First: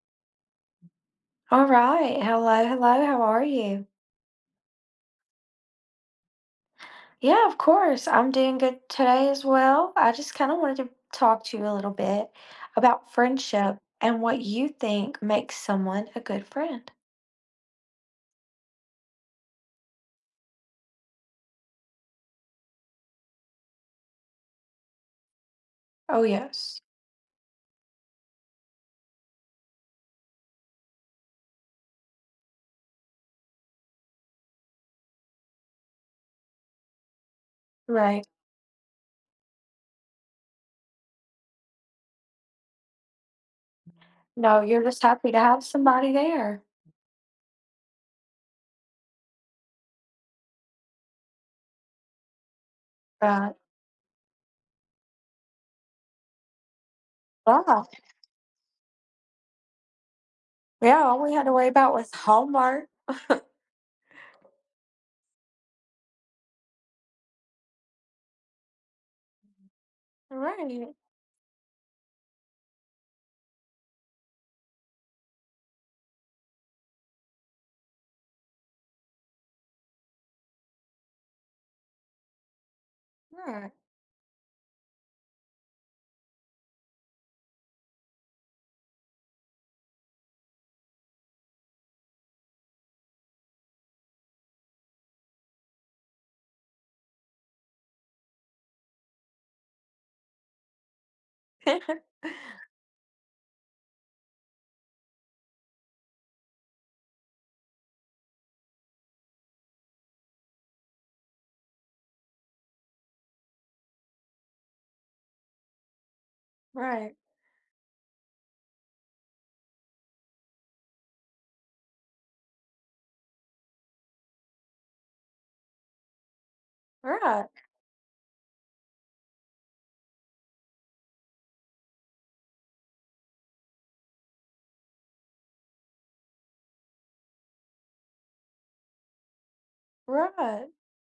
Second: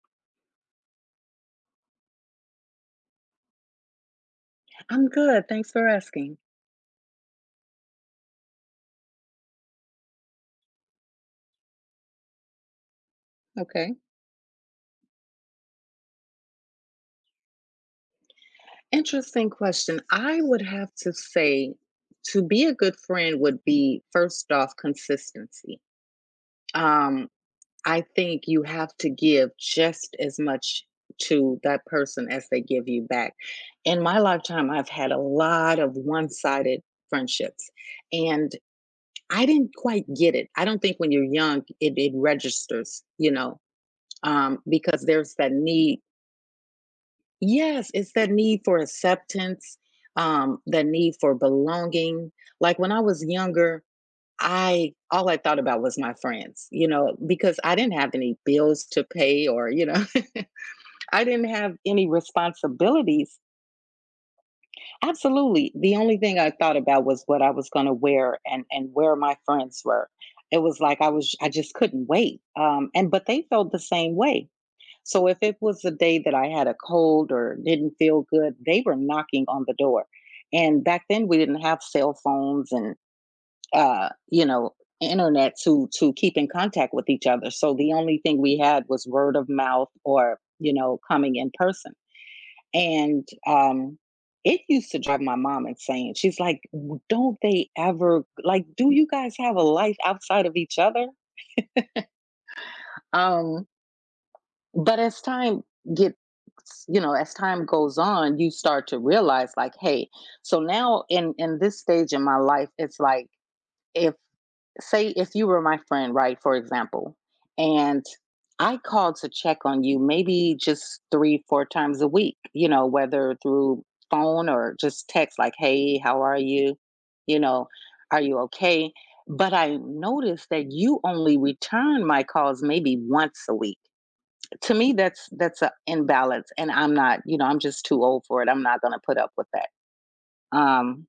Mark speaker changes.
Speaker 1: Alright, hello, hello, how are you?
Speaker 2: I'm good, thanks for asking.
Speaker 1: Yeah, of course, I'm doing good today as well, I just kinda wanted to talk to you a little bit about friendship
Speaker 2: Okay.
Speaker 1: and what you think makes someone a good friend.
Speaker 2: Interesting question, I would have to say to be a good friend would be, first off, consistency.
Speaker 1: Oh yes.
Speaker 2: Um, I think you have to give just as much to that person as they give you back. In my lifetime, I've had a lot of one-sided friendships,
Speaker 1: Right.
Speaker 2: and I didn't quite get it, I don't think when you're young, it it registers, you know? Um,
Speaker 1: No, you're just
Speaker 2: because
Speaker 1: happy
Speaker 2: there's
Speaker 1: to
Speaker 2: that
Speaker 1: have
Speaker 2: need
Speaker 1: somebody there.
Speaker 2: Yes, it's that need for acceptance, um, that need for belonging. Like, when I was
Speaker 1: Right.
Speaker 2: younger, I all I thought about was my friends, you know? Because I
Speaker 1: Wow.
Speaker 2: didn't have any bills to pay or, you know.
Speaker 1: Yeah, all
Speaker 2: I
Speaker 1: we had
Speaker 2: didn't
Speaker 1: to worry
Speaker 2: have
Speaker 1: about
Speaker 2: any
Speaker 1: was homework.
Speaker 2: responsibilities Absolutely, the only thing I thought about was what I was gonna wear and and where my friends were. It was
Speaker 1: Right.
Speaker 2: like I was I just couldn't wait, um, and but they felt the same way. So if it was a day that I had a cold or didn't feel good, they were knocking on the door. And back then, we didn't have cell phones and,
Speaker 1: Right.
Speaker 2: uh, you know, internet to to keep in contact with each other, so the only thing we had was word of mouth or, you know, coming in person. And, um, it used to drive my mom insane, she's like, "W don't they ever, like, do you guys have a life outside of each other?" Um but as time gets you know, as time goes on, you start to realize, like, "Hey," so now in in this stage in my life, it's like if say if you were my friend, right, for example,
Speaker 1: Right.
Speaker 2: and I called to check on you maybe just 3, 4 times a week, you know, whether through phone or just text like, "Hey, how are you?" You
Speaker 1: Right.
Speaker 2: know, "Are you okay?" But I noticed that you only return my calls maybe once a week. To me, that's that's a imbalance and I'm not, you know, I'm just too old for it, I'm not gonna put up with that.
Speaker 1: Right.
Speaker 2: Um